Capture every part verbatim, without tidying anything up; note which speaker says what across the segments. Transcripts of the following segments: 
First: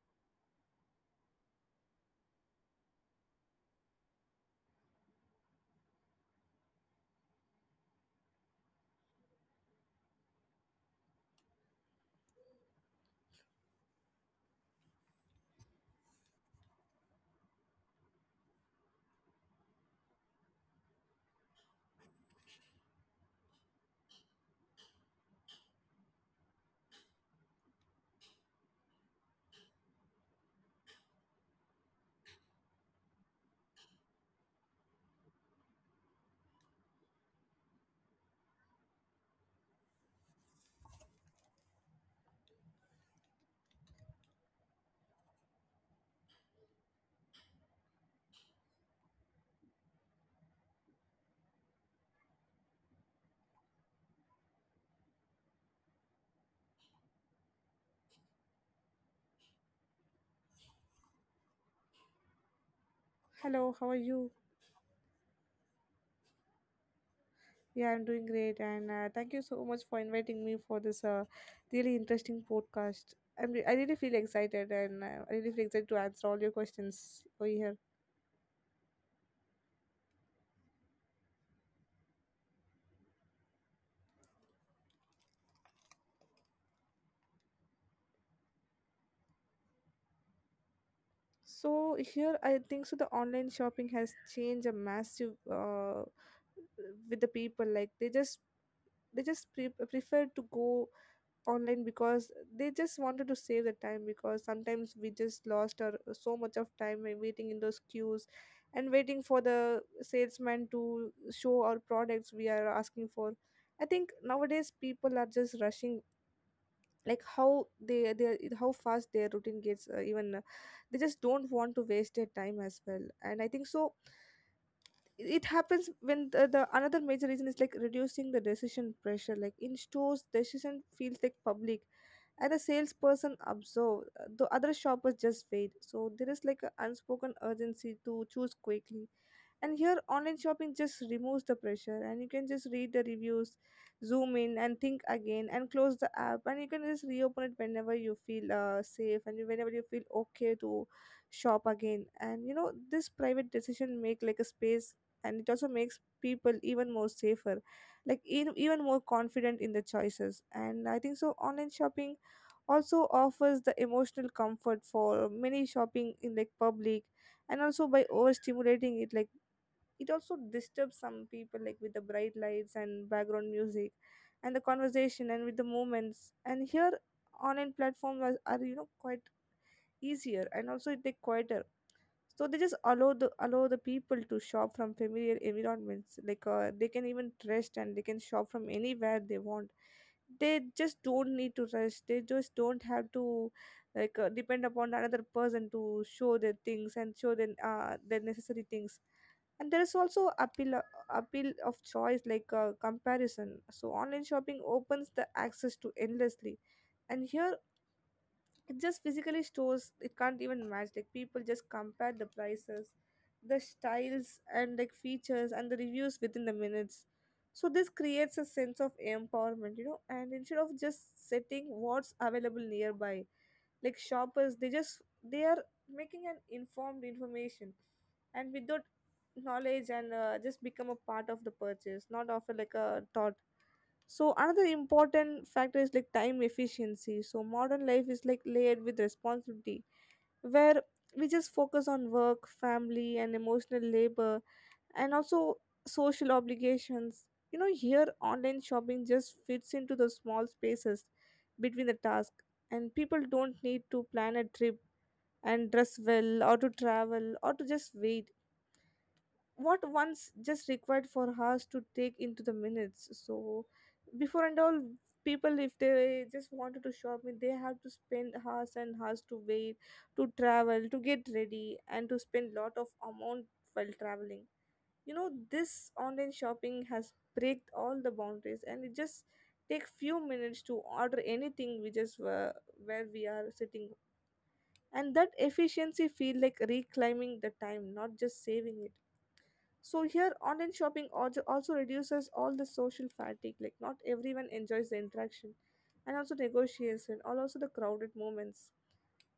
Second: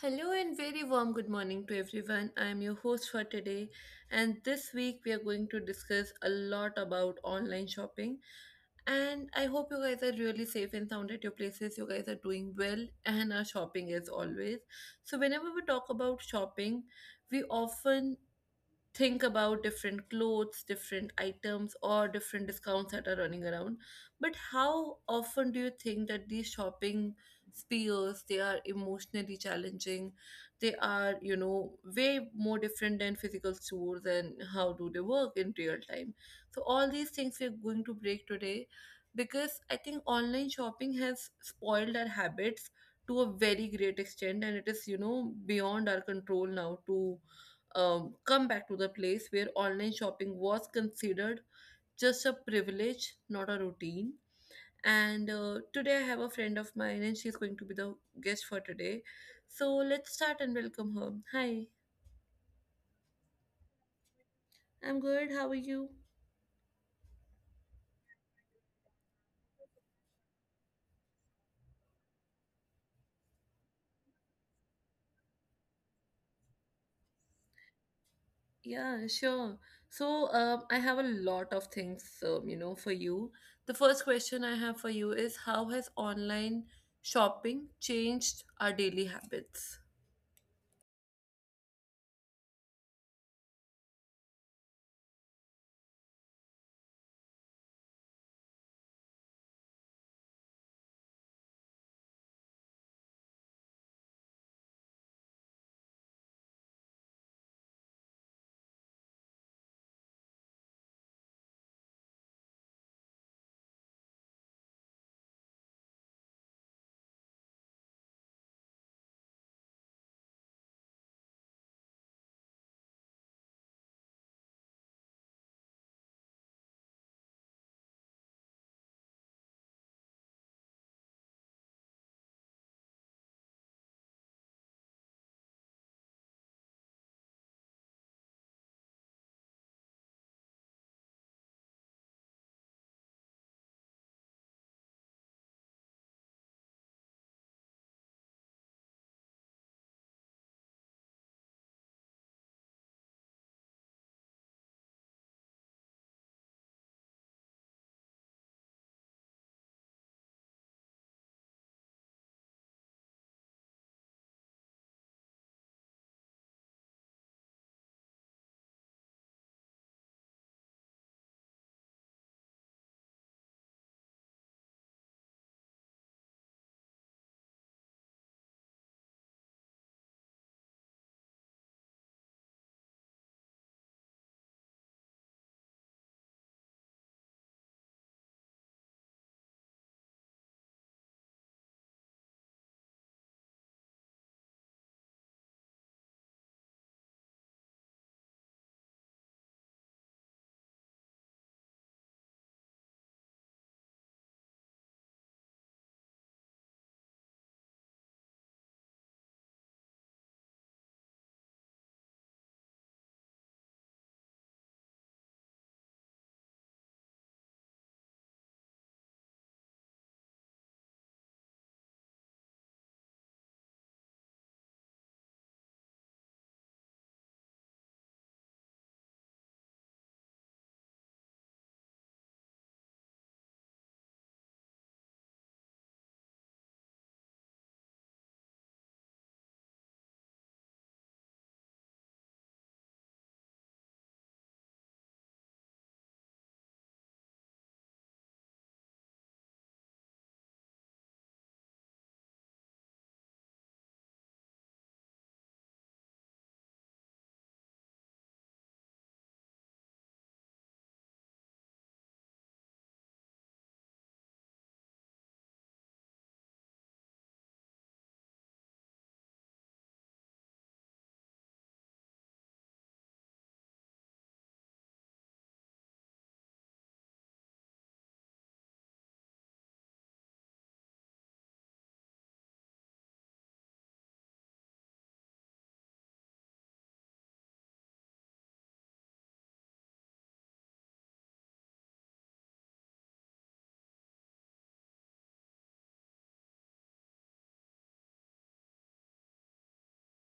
Speaker 1: Hello and very warm good morning to everyone. I am your host for today, and this week we are going to discuss a lot about online shopping. And I hope you guys are really safe and sound at your places. You guys are doing well and are shopping as always. So, whenever we talk about shopping, we often think about different clothes, different items, or different discounts that are running around. But how often do you think that these shopping spheres they are emotionally challenging? They are, you know, way more different than physical stores and how do they work in real time. So all these things we're going to break today because I think online shopping has spoiled our habits to a very great extent and it is you know beyond our control now to um, come back to the place where online shopping was considered just a privilege, not a routine. And uh, Today I have a friend of mine, and she's going to be the guest for today. So let's start and welcome her. Hi,
Speaker 2: Hello, how are you?
Speaker 1: I'm good. How are you?
Speaker 2: Yeah, I'm doing great, and uh, thank you so much for inviting me for this uh, really interesting podcast. I'm re- I really feel excited, and uh, I really feel excited to answer all your questions over here.
Speaker 1: Yeah, sure. So um, I have a lot of things, um, you know, for you. The first question I have for you is how has online shopping changed our daily habits?
Speaker 2: So here, I think so. The online shopping has changed a massive uh, with the people. Like they just they just pre- prefer to go online because they just wanted to save the time, because sometimes we just lost our so much of time in waiting in those queues and waiting for the salesman to show our products we are asking for. I think nowadays people are just rushing, like how they they how fast their routine gets, uh, even uh, they just don't want to waste their time as well. And I think so it it happens when the, the another major reason is like reducing the decision pressure, like in stores decision feels like public and the salesperson observed the other shoppers just wait, so there is like an unspoken urgency to choose quickly. And here online shopping just removes the pressure, and you can just read the reviews, zoom in and think again and close the app, and you can just reopen it whenever you feel uh, safe and whenever you feel okay to shop again. And you know, this private decision make like a space, and it also makes people even more safer, like in, even more confident in the choices. And I think so online shopping also offers the emotional comfort for many shopping in like public, and also by overstimulating it. Like it also disturbs some people, like with the bright lights and background music and the conversation and with the movements. And here online platforms are, are you know quite easier, and also they quieter, so they just allow the allow the people to shop from familiar environments, like uh, they can even rest and they can shop from anywhere they want. They just don't need to rush, they just don't have to like uh, depend upon another person to show their things and show their uh, their necessary things. And there is also appeal appeal of choice, like uh, comparison. So online shopping opens the access to endlessly, and here it just physically stores it can't even match. Like people just compare the prices, the styles and like features and the reviews within the minutes. So this creates a sense of empowerment, you know, and instead of just setting what's available nearby, like shoppers they just they are making an informed information and without knowledge, and uh, just become a part of the purchase, not of a, like a thought. So another important factor is like time efficiency. So modern life is like layered with responsibility, where we just focus on work, family and emotional labor, and also social obligations. You know, here online shopping just fits into the small spaces between the task, and people don't need to plan a trip and dress well or to travel or to just wait what once just required for us to take into the minutes. So before and all, people if they just wanted to shop me, they have to spend hours and hours to wait, to travel, to get ready and to spend lot of amount while traveling. You know this online shopping has break all the boundaries, and it just take few minutes to order anything we just were where we are sitting. And that efficiency feel like reclaiming the time, not just saving it. So here online shopping also also reduces all the social fatigue, like not everyone enjoys the interaction and also negotiation or also the crowded moments.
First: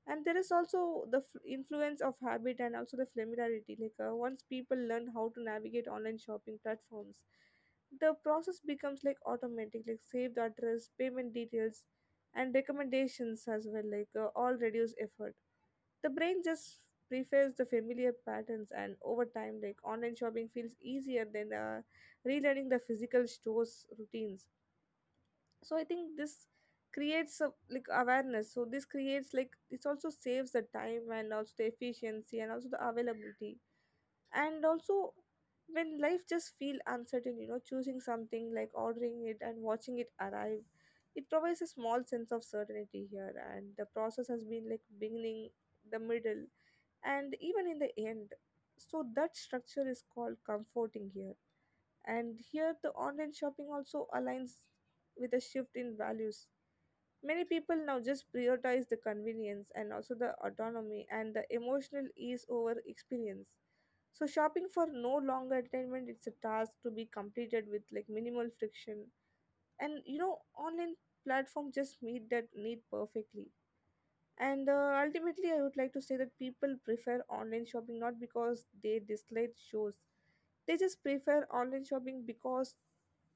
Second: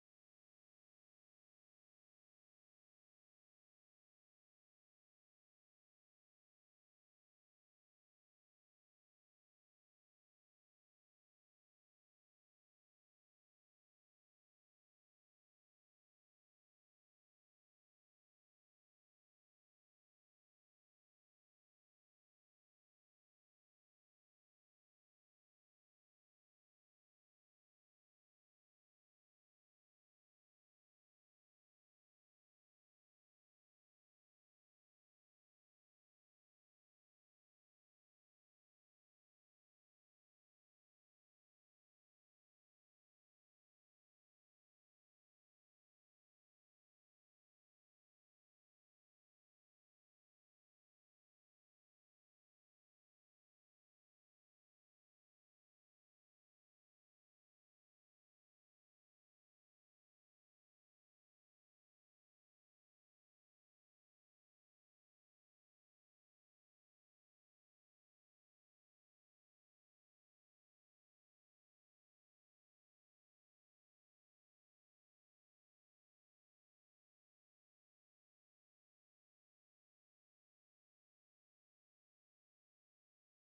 Speaker 2: And there is also the f- influence of habit and also the familiarity, like uh, once people learn how to navigate online shopping platforms the process becomes like automatic, like save the address, payment details and recommendations as well, like uh, all reduce effort. The brain just prefers the familiar patterns, and over time, like online shopping feels easier than uh, relearning the physical stores routines. So I think this creates a, like awareness. So this creates like this also saves the time and also the efficiency and also the availability, and also when life just feel uncertain, you know, choosing something like ordering it and watching it arrive, it provides a small sense of certainty here, and the process has been like beginning, the middle and even in the end. So that structure is called comforting here. And here the online shopping also aligns with a shift in values. Many people now just prioritize the convenience and also the autonomy and the emotional ease over experience. So shopping for no longer entertainment, it's a task to be completed with like minimal friction. And you know, online platform just meet that need perfectly. And uh, ultimately, I would like to say that people prefer online shopping not because they dislike shows, they just prefer online shopping because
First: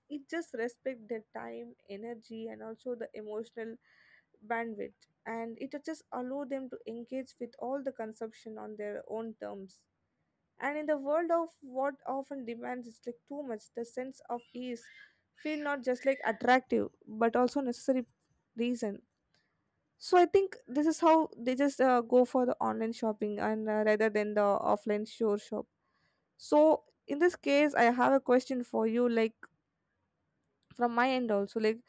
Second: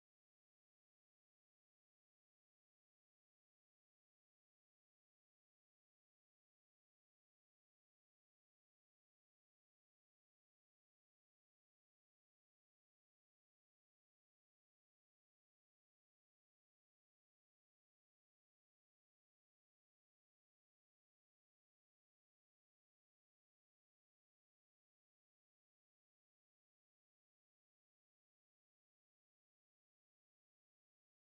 Speaker 2: it just respects their time, energy, and also the emotional bandwidth. And it just allow them to engage with all the consumption on their own terms. And in the world of what often demands is like too much, the sense of ease feel not just like attractive but also necessary reason. So I think this is how they just uh, go for the online shopping, and uh, rather than the offline store shop. So in this case, I have a question for you, like from my end also, like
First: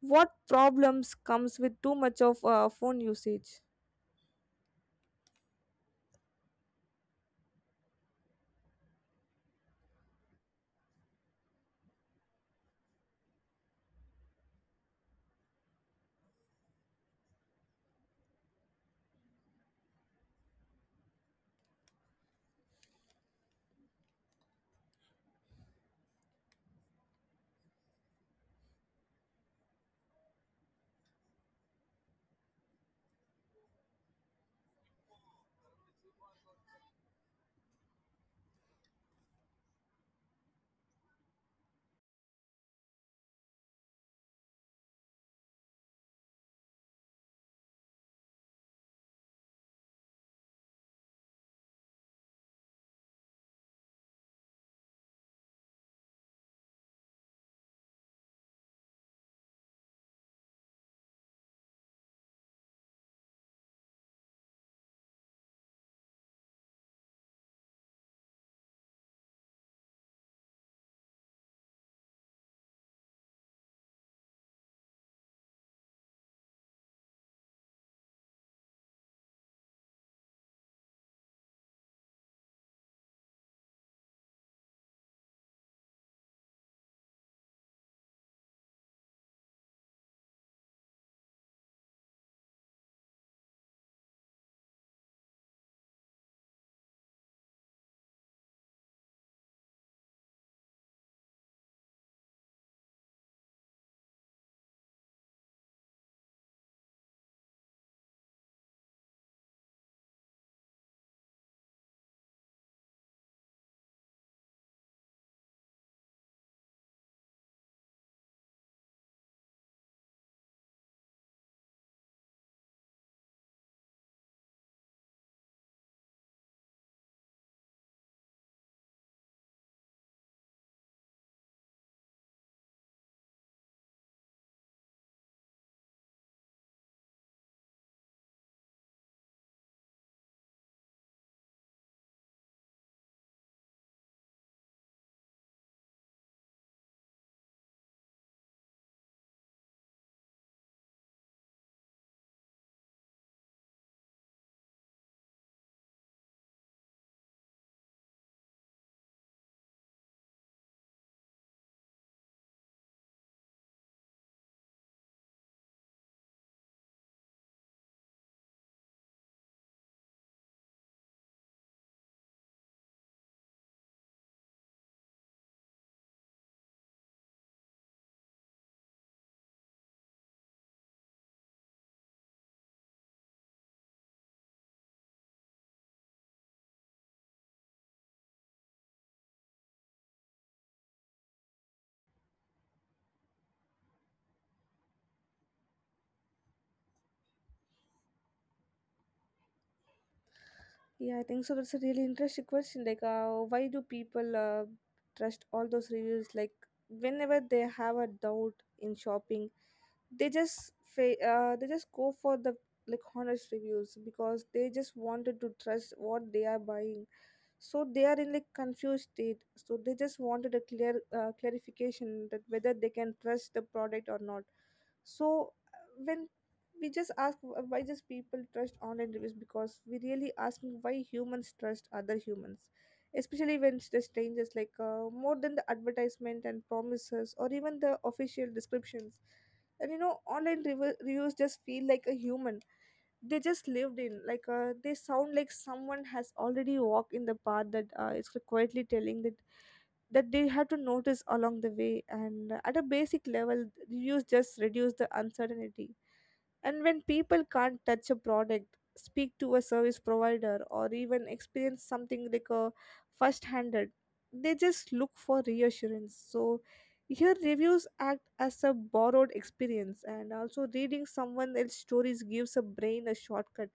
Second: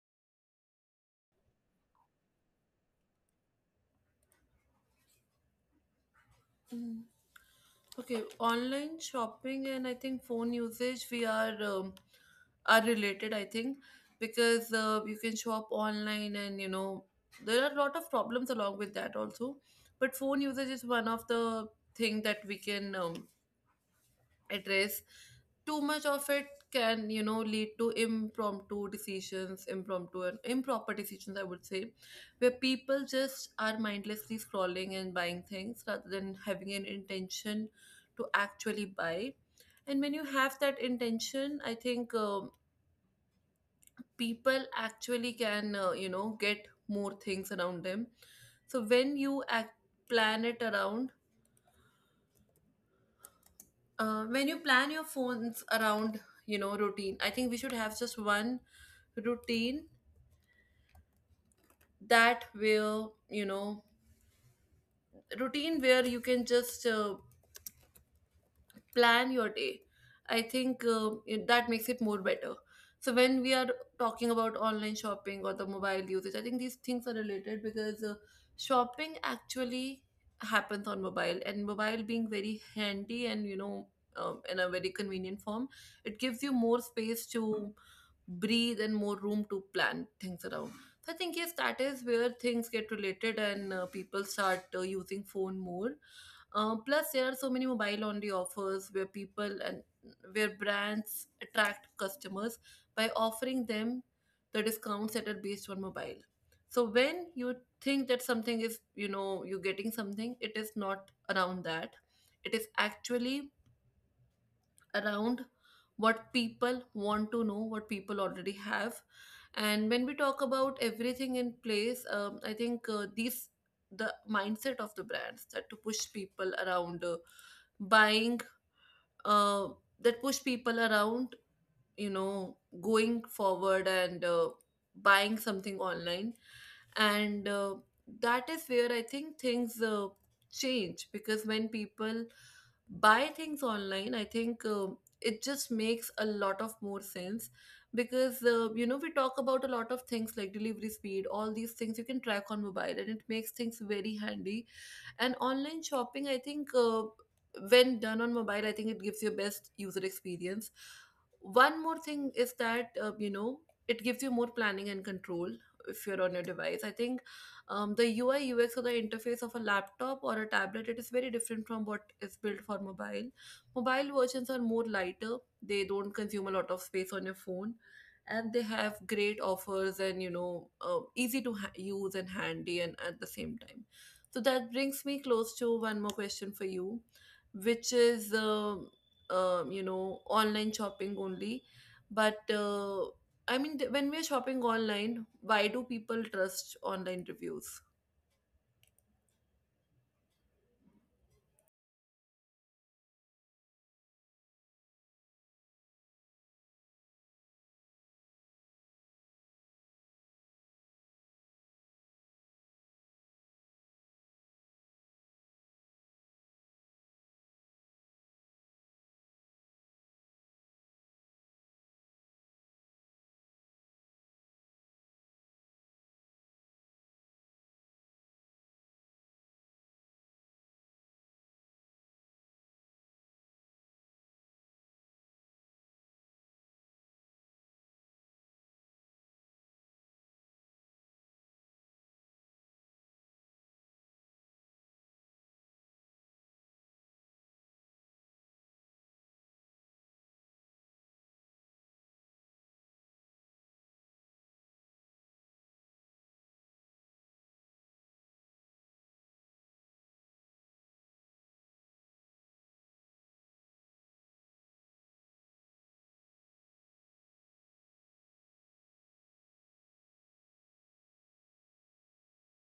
Speaker 2: what problems comes with too much of uh, phone usage?
Speaker 1: Mm. Okay, online shopping and I think phone usage we are um, are related. I think because uh, you can shop online and you know there are a lot of problems along with that also. But phone usage is one of the thing that we can um, address too much of it can, you know, lead to impromptu decisions, impromptu and improper decisions I would say, where people just are mindlessly scrolling and buying things rather than having an intention to actually buy. And when you have that intention I think, um, people actually can uh, you know get more things around them. So when you act plan it around, uh, when you plan your phones around, you know, routine. I think we should have just one routine that will you know routine where you can just uh, plan your day. I think uh, it- that makes it more better. So when we are talking about online shopping or the mobile usage I think these things are related because uh, shopping actually happens on mobile, and mobile being very handy and you know um, in a very convenient form it gives you more space to breathe and more room to plan things around. So I think yes, that is where things get related and uh, people start uh, using phone more. Uh, plus, there are so many mobile only offers where people and where brands attract customers by offering them the discounts that are based on mobile. So when you think that something is, you know, you're getting something, it is not around that. It is actually around what people want to know, what people already have. And when we talk about everything in place, um, I think uh, these the mindset of the brands that to push people around uh, buying, uh, that push people around, you know, going forward and uh, buying something online and uh, that is where I think things uh, change, because when people buy things online I think uh, it just makes a lot of more sense because uh, you know we talk about a lot of things like delivery speed, all these things you can track on mobile, and it makes things very handy. And online shopping I think uh, when done on mobile I think it gives you best user experience. One more thing is that uh, you know it gives you more planning and control if you're on your device. I think, um, the U I U X or the interface of a laptop or a tablet it is very different from what is built for mobile. Mobile versions are more lighter. They don't consume a lot of space on your phone, and they have great offers and you know uh, easy to ha- use and handy and at the same time. So that brings me close to one more question for you, which is um um, you know online shopping only but uh, I mean, th- when we're shopping online, why do people trust online reviews?
Speaker 2: Yeah, I think so. That's a really interesting question. Like, uh, why do people uh, trust all those reviews? Like, whenever they have a doubt in shopping they just fa- uh, they just go for the like honest reviews, because they just wanted to trust what they are buying. So they are in like confused state, so they just wanted a clear uh, clarification that whether they can trust the product or not. So uh, when we just ask uh, why just people trust online reviews, because we really asking why humans trust other humans, especially when it's the strangers, like uh, more than the advertisement and promises or even the official descriptions. And you know online rev- reviews just feel like a human. They just lived in like uh, they sound like someone has already walked in the path that uh, it's quietly telling that that they have to notice along the way. And uh, at a basic level reviews just reduce the uncertainty. And when people can't touch a product, speak to a service provider or even experience something like a first handed, they just look for reassurance. So here reviews act as a borrowed experience, and also reading someone else's stories gives a brain a shortcut.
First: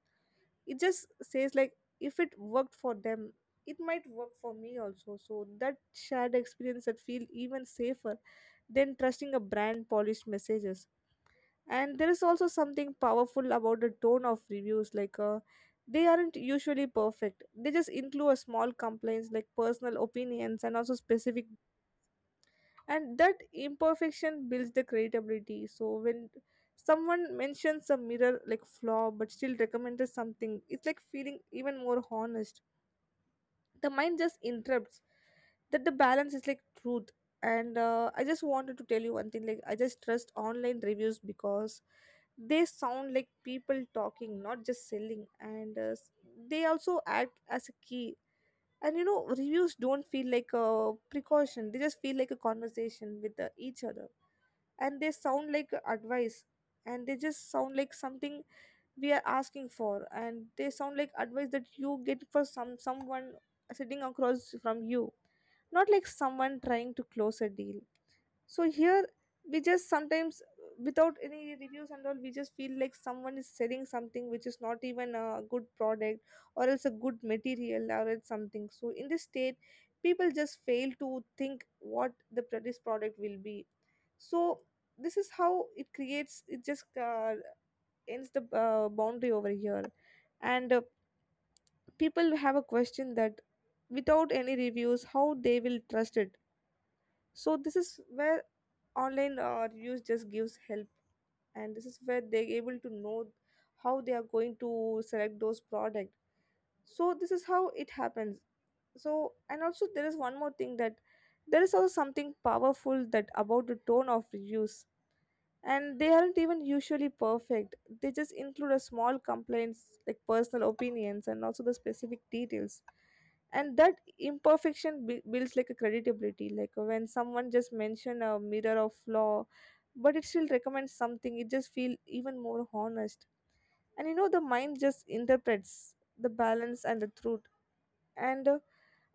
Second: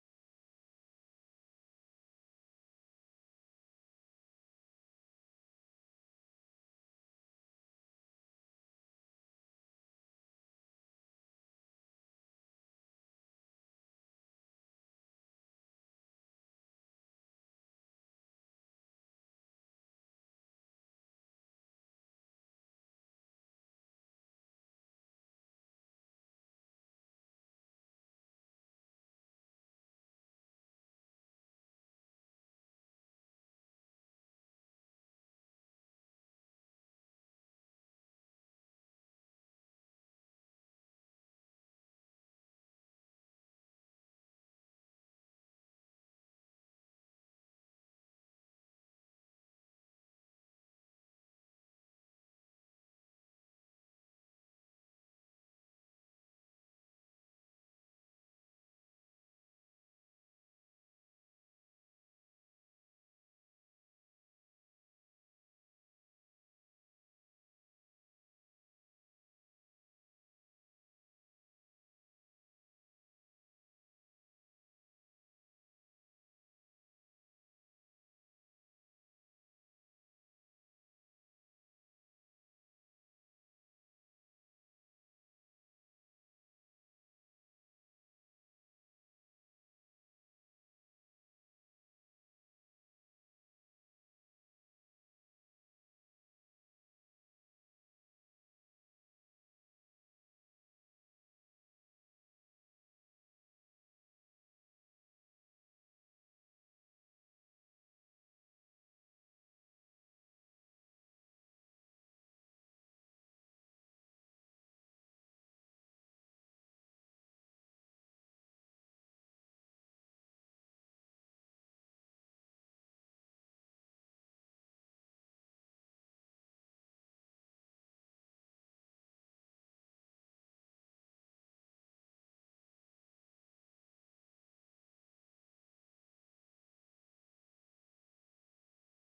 Speaker 2: It just says like if it worked for them, it might work for me also. So that shared experience that feel even safer than trusting a brand polished messages. And there is also something powerful about the tone of reviews, like uh, they aren't usually perfect, they just include a small complaints like personal opinions and also specific, and that imperfection builds the credibility. So when someone mentions a mirror like flaw but still recommended something, it's like feeling even more honest. The mind just interrupts that the balance is like truth. And uh, I just wanted to tell you one thing, like I just trust online reviews because they sound like people talking, not just selling. And uh, s- they also act as a key. And you know reviews don't feel like a precaution, they just feel like a conversation with uh, each other, and they sound like advice, and they just sound like something we are asking for. And they sound like advice that you get for some someone sitting across from you, not like someone trying to close a deal. So here we just sometimes uh, without any reviews and all we just feel like someone is selling something which is not even a good product or else a good material or else something. So in this state people just fail to think what the pro- this product will be. So this is how it creates, it just uh, ends the uh, boundary over here. And uh, people have a question that without any reviews how they will trust it. So this is where online uh, reviews just gives help, and this is where they're able to know how they are going to select those product. So this is how it happens. So and also there is one more thing, that there is also something powerful that about the tone of reviews, and they aren't even usually perfect, they just include a small complaints like personal opinions and also the specific details. And that imperfection b- builds like a credibility, like uh, when someone just mention a mirror of flaw but it still recommends something, it just feel even more honest, and you know the mind just interprets the balance and the truth. and uh,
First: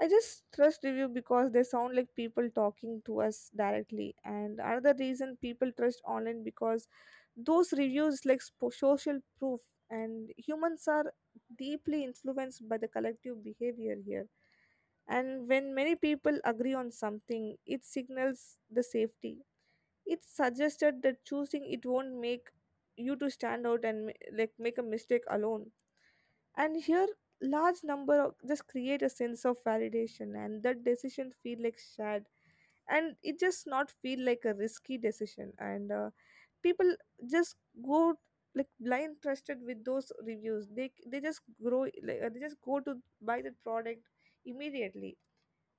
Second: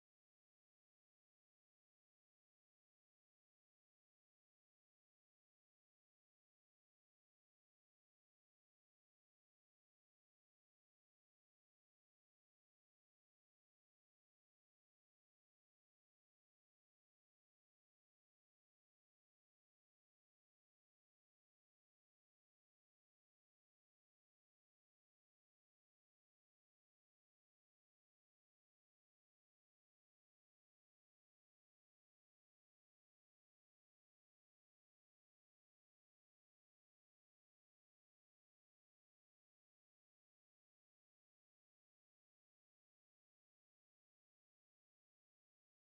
Speaker 2: i just trust review because they sound like people talking to us directly. And another reason people trust online because those reviews like spo- social proof, and humans are deeply influenced by the collective behavior here. And when many people agree on something, it signals the safety. It's suggested that choosing it won't make you to stand out and ma- like make a mistake alone. And here, large number of just create a sense of validation, and that decision feel like shared, and it just not feel like a risky decision. And uh, people just go like blind trusted with those reviews. They they just grow like uh, they just go to buy the product immediately.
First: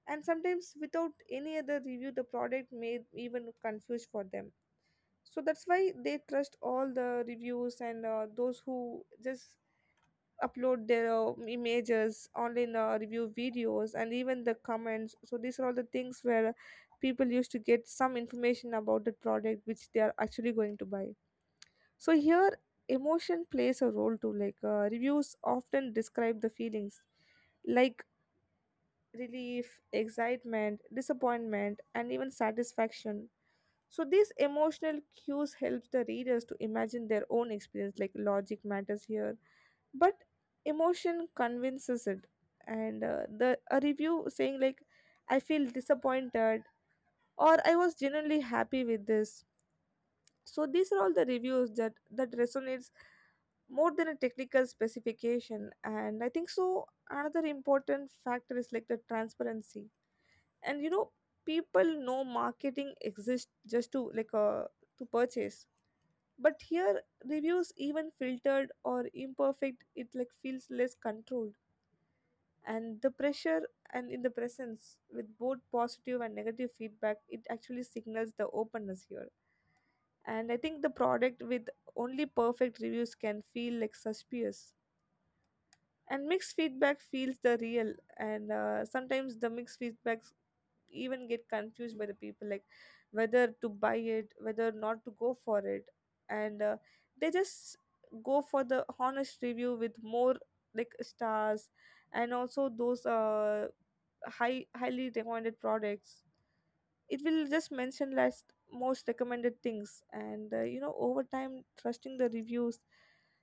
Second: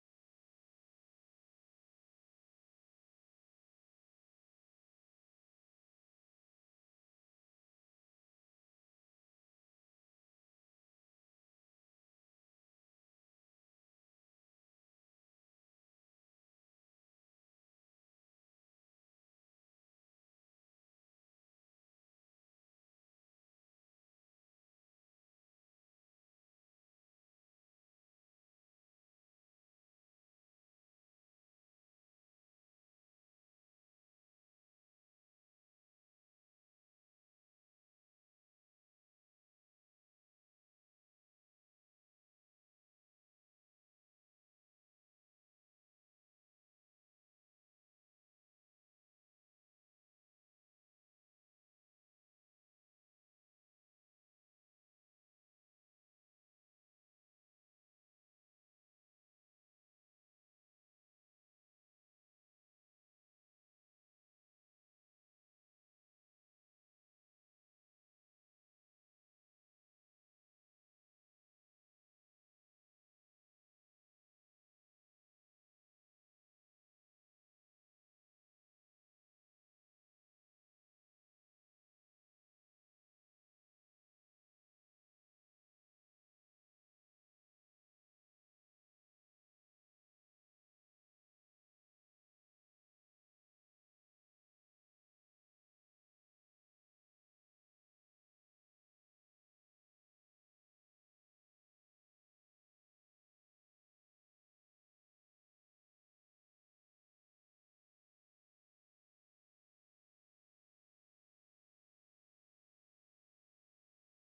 Speaker 2: And sometimes without any other review the product may even confuse for them, so that's why they trust all the reviews. And uh, those who just upload their uh, images online, uh, review videos and even the comments, so these are all the things where people used to get some information about the product which they are actually going to buy. So here emotion plays a role too, like uh, reviews often describe the feelings like relief, excitement, disappointment, and even satisfaction. So these emotional cues helps the readers to imagine their own experience. Like logic matters here, but emotion convinces it. And uh, the a review saying like, I feel disappointed, or I was genuinely happy with this. So these are all the reviews that that resonates more than a technical specification. And I think so another important factor is like the transparency. And you know, people know marketing exists just to like uh, to purchase. But here reviews, even filtered or imperfect, it like feels less controlled and the pressure. And in the presence with both positive and negative feedback, it actually signals the openness here. And I think the product with only perfect reviews can feel like suspicious, and mixed feedback feels the real. And uh, sometimes the mixed feedbacks even get confused by the people, like whether to buy it, whether not to go for it. And uh, they just go for the honest review with more like stars. And also those uh high highly recommended products, it will just mention last most recommended things. And uh, you know, over time trusting the reviews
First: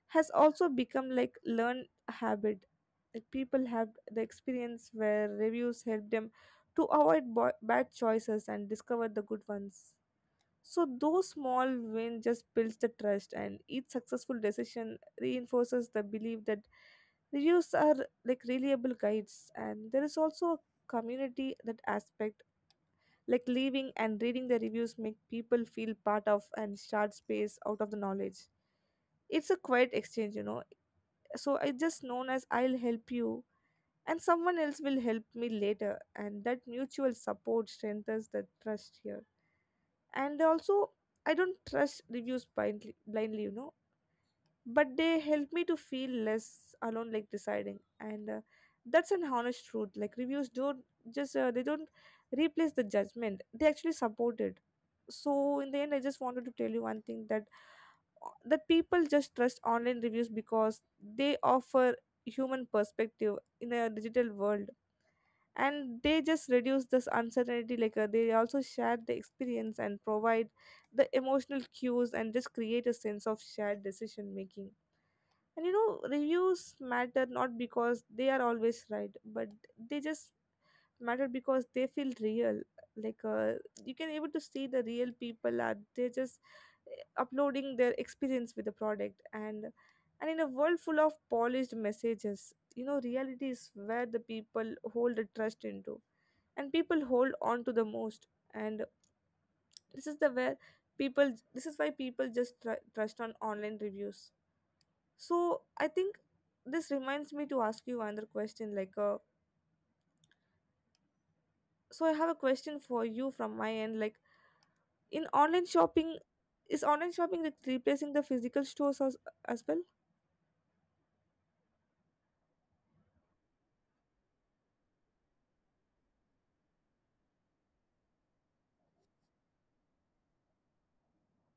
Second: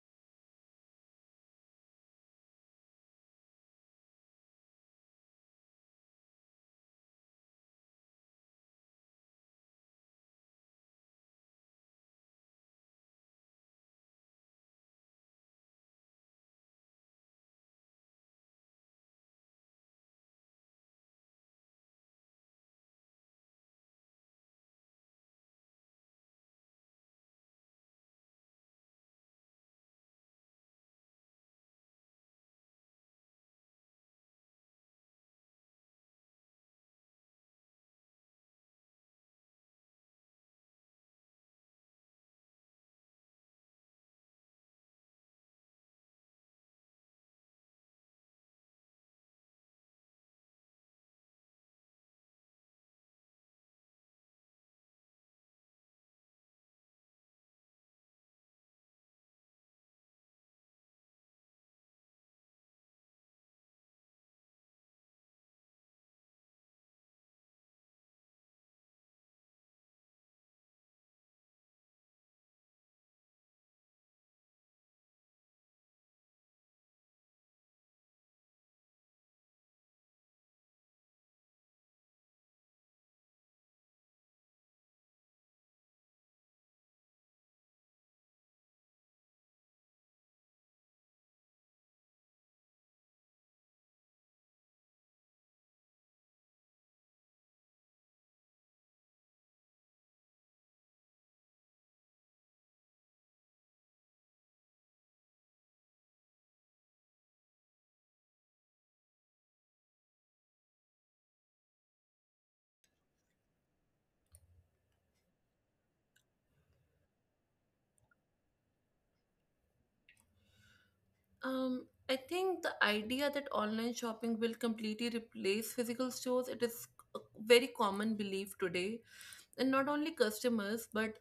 Speaker 2: has also become like learned habit. Like, people have the experience where reviews help them to avoid bo- bad choices and discover the good ones. So those small win just builds the trust, and each successful decision reinforces the belief that reviews are like reliable guides. And there is also a community that aspect, like leaving and reading the reviews make people feel part of and start space out of the knowledge. It's a quiet exchange, you know. So it's just known as, I'll help you and someone else will help me later, and that mutual support strengthens the trust here. And also, I don't trust reviews blindly, blindly, you know, but they help me to feel less alone like deciding. And uh, that's an honest truth, like reviews don't just uh, they don't replace the judgment, they actually support it. So in the end, I just wanted to tell you one thing, that uh, that people just trust online reviews because they offer human perspective in a digital world, and they just reduce this uncertainty, like uh, they also share the experience and provide the emotional cues, and just create a sense of shared decision making. And you know, reviews matter not because they are always right, but they just matter because they feel real. Like uh, you can able to see the real people are, they just eh, uploading their experience with the product. and and in a world full of polished messages, you know, reality is where the people hold the trust into and people hold on to the most. And this is the where people this is why people just tr- trust on online reviews. So I think this reminds me to ask you another question. Like, uh, so I have a question for you from my end. Like, in online shopping, is online shopping re- replacing the physical stores as, as well?
Speaker 1: Um, I think the idea that online shopping will completely replace physical stores, it is a very common belief today. And not only customers, but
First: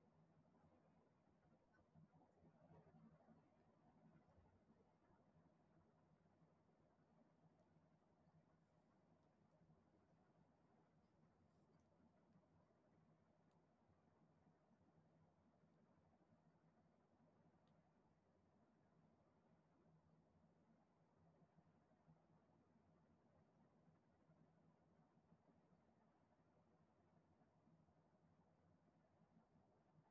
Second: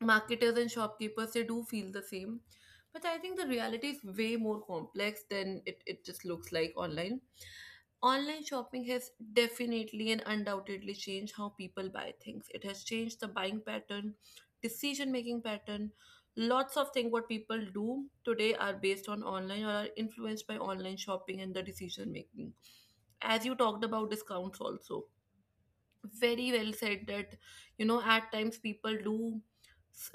Speaker 1: marketers and shopkeepers they do feel the same, but I think the reality is way more complex than it, it just looks like. Online online shopping has definitely and undoubtedly changed how people buy things. It has changed the buying pattern, decision making pattern. Lots of things what people do today are based on online or are influenced by online shopping and the decision making. As you talked about discounts also, very well said that, you know, at times people do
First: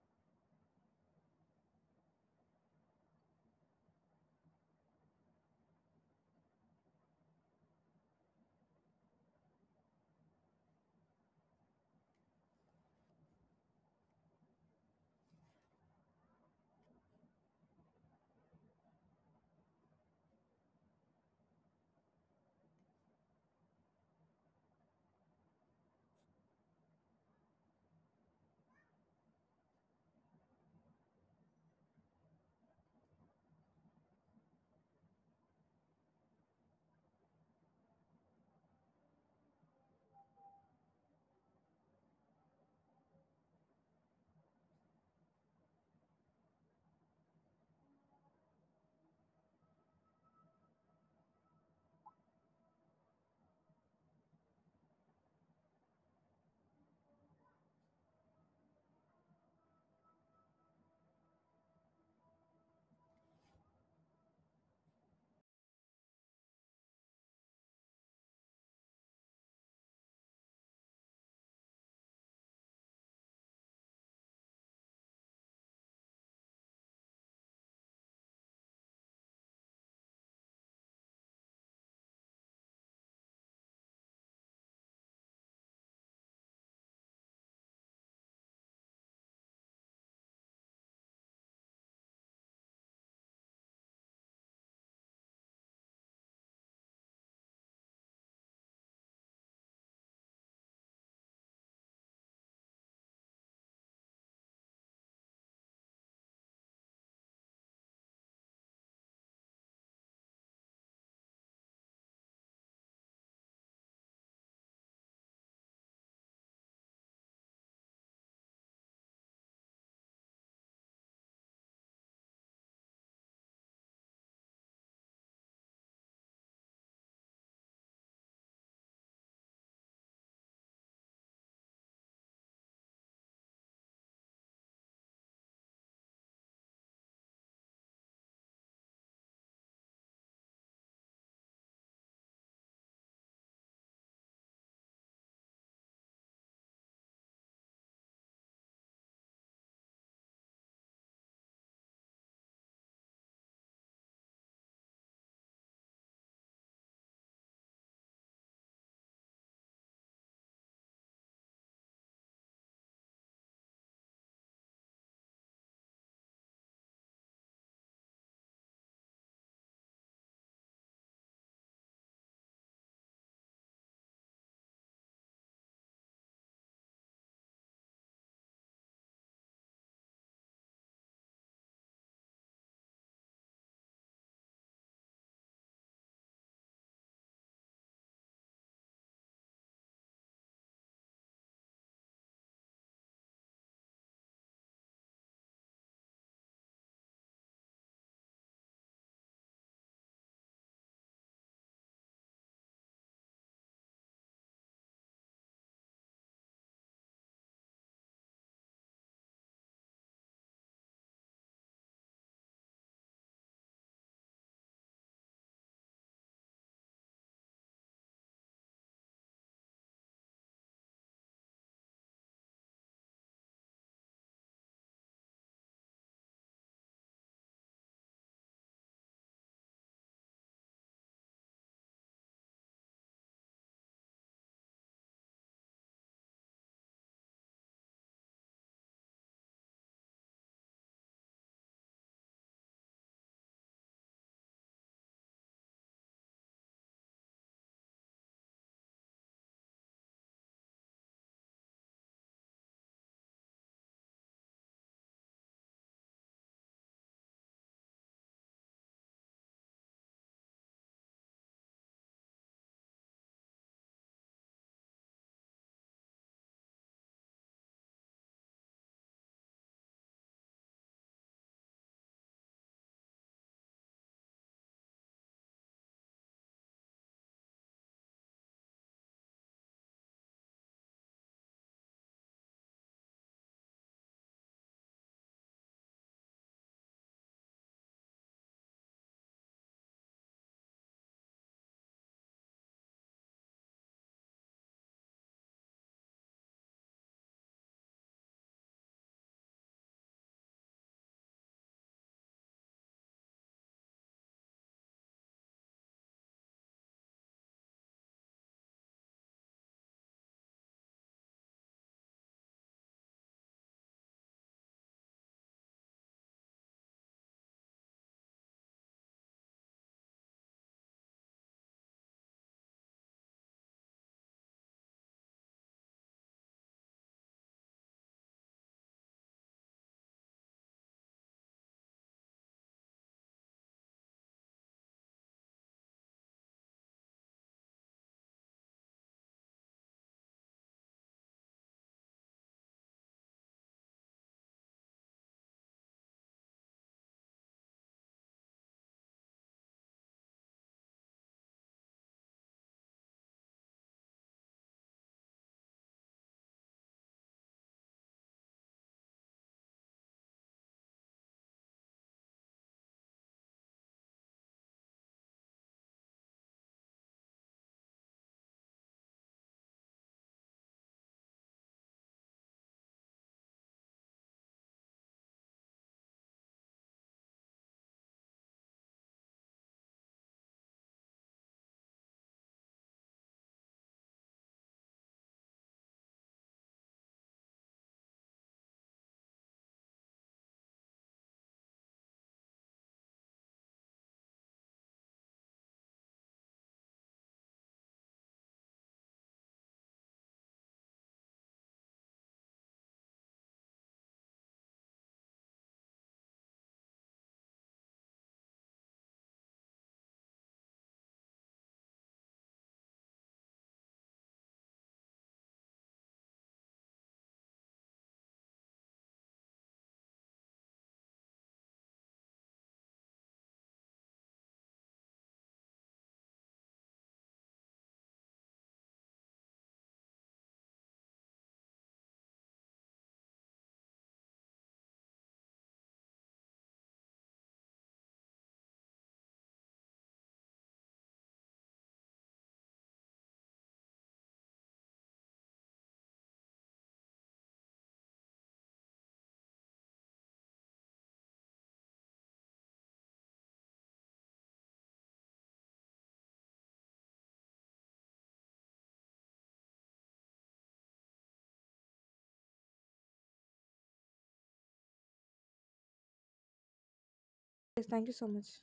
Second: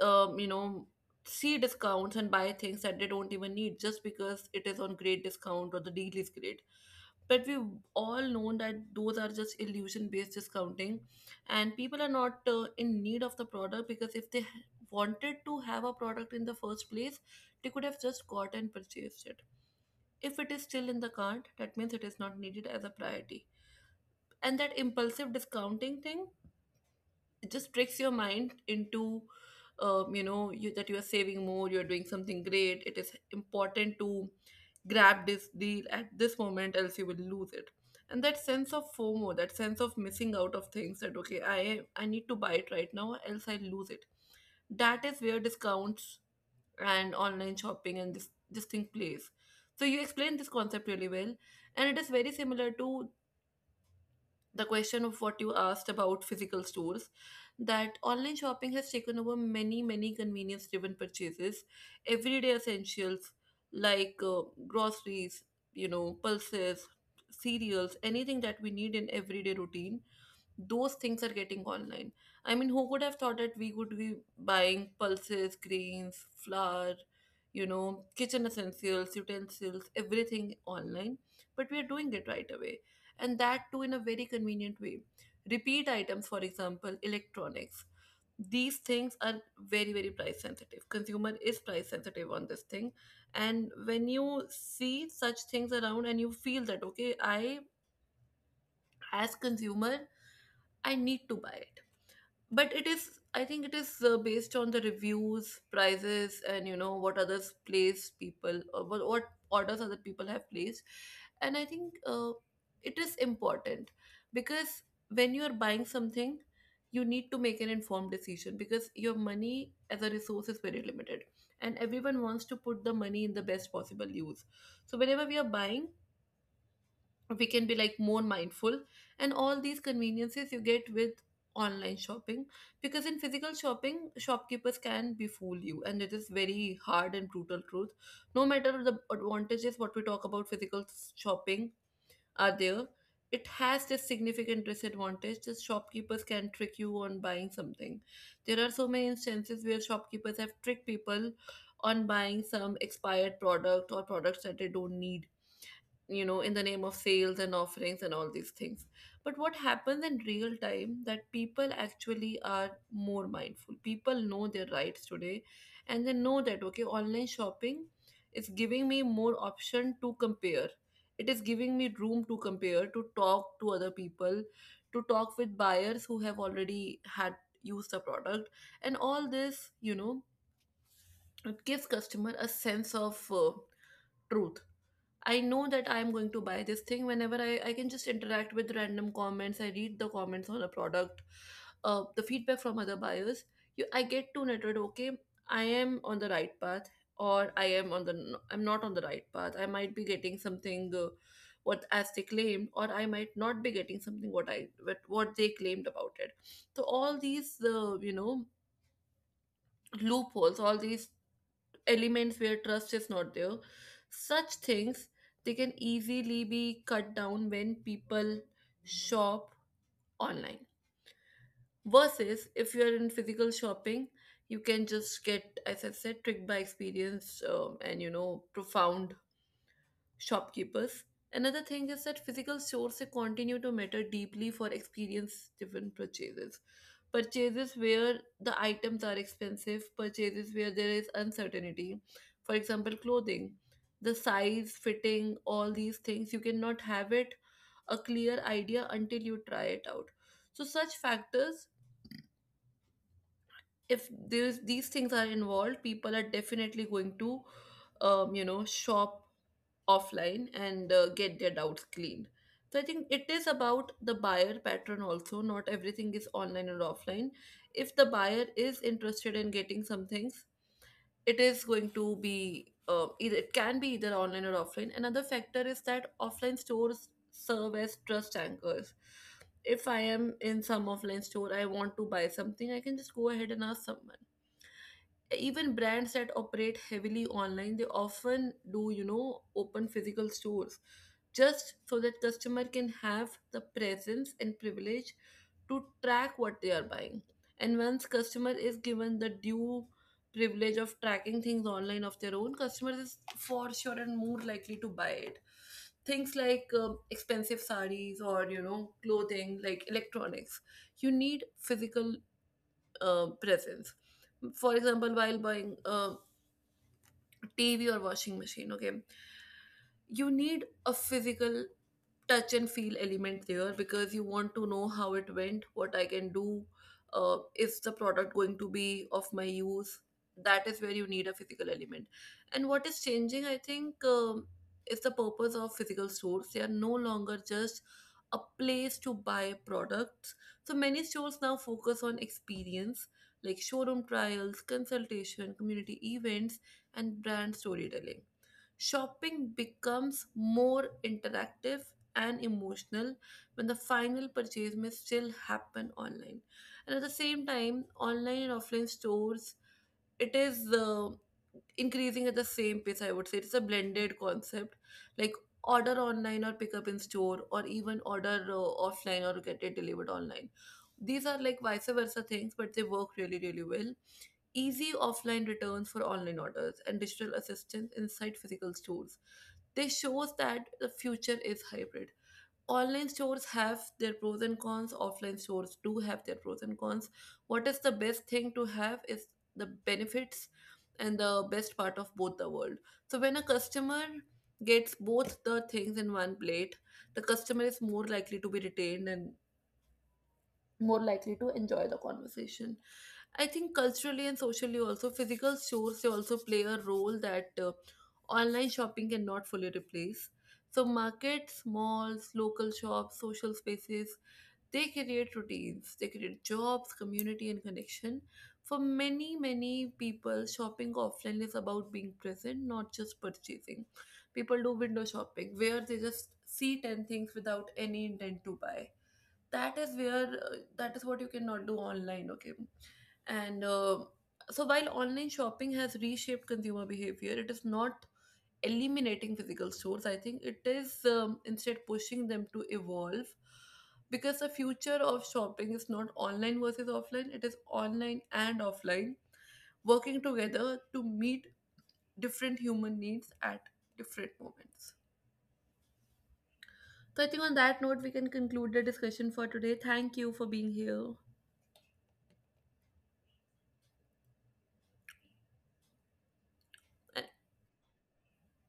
Speaker 1: um, you know see discounts and buy things that they don't even need just because it is on great discount or the deal is great. But we all know that those are just illusion based discounting, and people are not uh, in need of the product, because if they wanted to have a product in the first place they could have just got and purchased it. If it is still in the cart that means it is not needed as a priority. And that impulsive discounting thing, it just tricks your mind into, um, you know, you, that you are saving more, you're doing something great, it is important to grab this deal at this moment else you will lose it. And that sense of FOMO, that sense of missing out of things, that okay, i i need to buy it right now else I lose it, that is where discounts and online shopping and this this thing plays. So you explained this concept really well, and it is very similar to the question of what you asked about physical stores, that online shopping has taken over many many convenience driven purchases, everyday essentials like uh, groceries, you know, pulses, cereals, anything that we need in everyday routine, those things are getting online. I mean, who could have thought that we would be buying pulses, grains, flour, you know, kitchen essentials, utensils, everything online? But we are doing it right away. And that too in a very convenient way. Repeat items, for example, electronics. These things are very, very price sensitive. Consumer is price sensitive on this thing. And when you see such things around and you feel that, okay, I, as consumer, I need to buy, but it is, I think it is uh, based on the reviews, prices, and you know what others place people or what, what orders other people have placed. And I think uh, it is important because when you are buying something you need to make an informed decision, because your money as a resource is very limited and everyone wants to put the money in the best possible use. So whenever we are buying we can be like more mindful, and all these conveniences you get with online shopping, because in physical shopping shopkeepers can befool you, and it is very hard and brutal truth. No matter the advantages what we talk about physical s- shopping are there, it has this significant disadvantage that shopkeepers can trick you on buying something. There are so many instances where shopkeepers have tricked people on buying some expired product or products that they don't need, you know, in the name of sales and offerings and all these things. But what happens in real time that people actually are more mindful, people know their rights today, and they know that okay online shopping is giving me more option to compare, it is giving me room to compare, to talk to other people, to talk with buyers who have already had used the product. And all this, you know, it gives customer a sense of uh, truth. I know that I'm going to buy this thing whenever I, I can just interact with random comments. I read the comments on a product, uh, the feedback from other buyers. You, I get to netted, okay, I am on the right path, or I am on the, I'm not on the right path. I might be getting something uh, what as they claimed, or I might not be getting something what I, what, what they claimed about it. So all these, uh, you know, loopholes, all these elements where trust is not there, such things they can easily be cut down when people shop online, versus if you are in physical shopping you can just get, as I said, tricked by experience um, and you know profound shopkeepers. Another thing is that physical stores they continue to matter deeply for experience-driven purchases. Purchases where the items are expensive, purchases where there is uncertainty. For example, clothing, the size, fitting, all these things, you cannot have it a clear idea until you try it out. So such factors, if there's, these things are involved, people are definitely going to, um, you know, shop offline and uh, get their doubts cleaned. So I think it is about the buyer pattern also. Not everything is online or offline. If the buyer is interested in getting some things, it is going to be uh, either it can be either online or offline. Another factor is that offline stores serve as trust anchors. If I am in some offline store, I want to buy something, I can just go ahead and ask someone. Even brands that operate heavily online, they often do you know open physical stores just so that customer can have the presence and privilege to track what they are buying. And once customer is given the due privilege of tracking things online of their own, customer is for sure and more likely to buy it. Things like um, expensive saris or you know clothing, like electronics, you need physical uh, presence. For example, while buying uh, T V or washing machine, okay? You need a physical touch and feel element there because you want to know how it went, what I can do, uh, is the product going to be of my use? That is where you need a physical element. And what is changing, I think, um, is the purpose of physical stores. They are no longer just a place to buy products. So many stores now focus on experience like showroom trials, consultation, community events, and brand storytelling. Shopping becomes more interactive and emotional when the final purchase may still happen online. And at the same time, online and offline stores, it is uh, increasing at the same pace, I would say. It's a blended concept. Like order online or pick up in store, or even order uh, offline or get it delivered online. These are like vice versa things, but they work really, really well. Easy offline returns for online orders and digital assistance inside physical stores. This shows that the future is hybrid. Online stores have their pros and cons, offline stores do have their pros and cons. What is the best thing to have is the benefits and the best part of both the world. So when a customer gets both the things in one plate, the customer is more likely to be retained and more likely to enjoy the conversation. I think culturally and socially also, physical stores, they also play a role that uh, online shopping cannot fully replace. So markets, malls, local shops, social spaces, they create routines, they create jobs, community and connection. For many, many people, shopping offline is about being present, not just purchasing. People do window shopping where they just see ten things without any intent to buy. That is where uh, that is what you cannot do online, okay? And uh, so while online shopping has reshaped consumer behavior, it is not eliminating physical stores. I think it is um, instead pushing them to evolve because the future of shopping is not online versus offline, it is online and offline working together to meet different human needs at different moments. So I think on that note, we can conclude the discussion for today. Thank you for being here.
Speaker 2: Yes, thank you so much.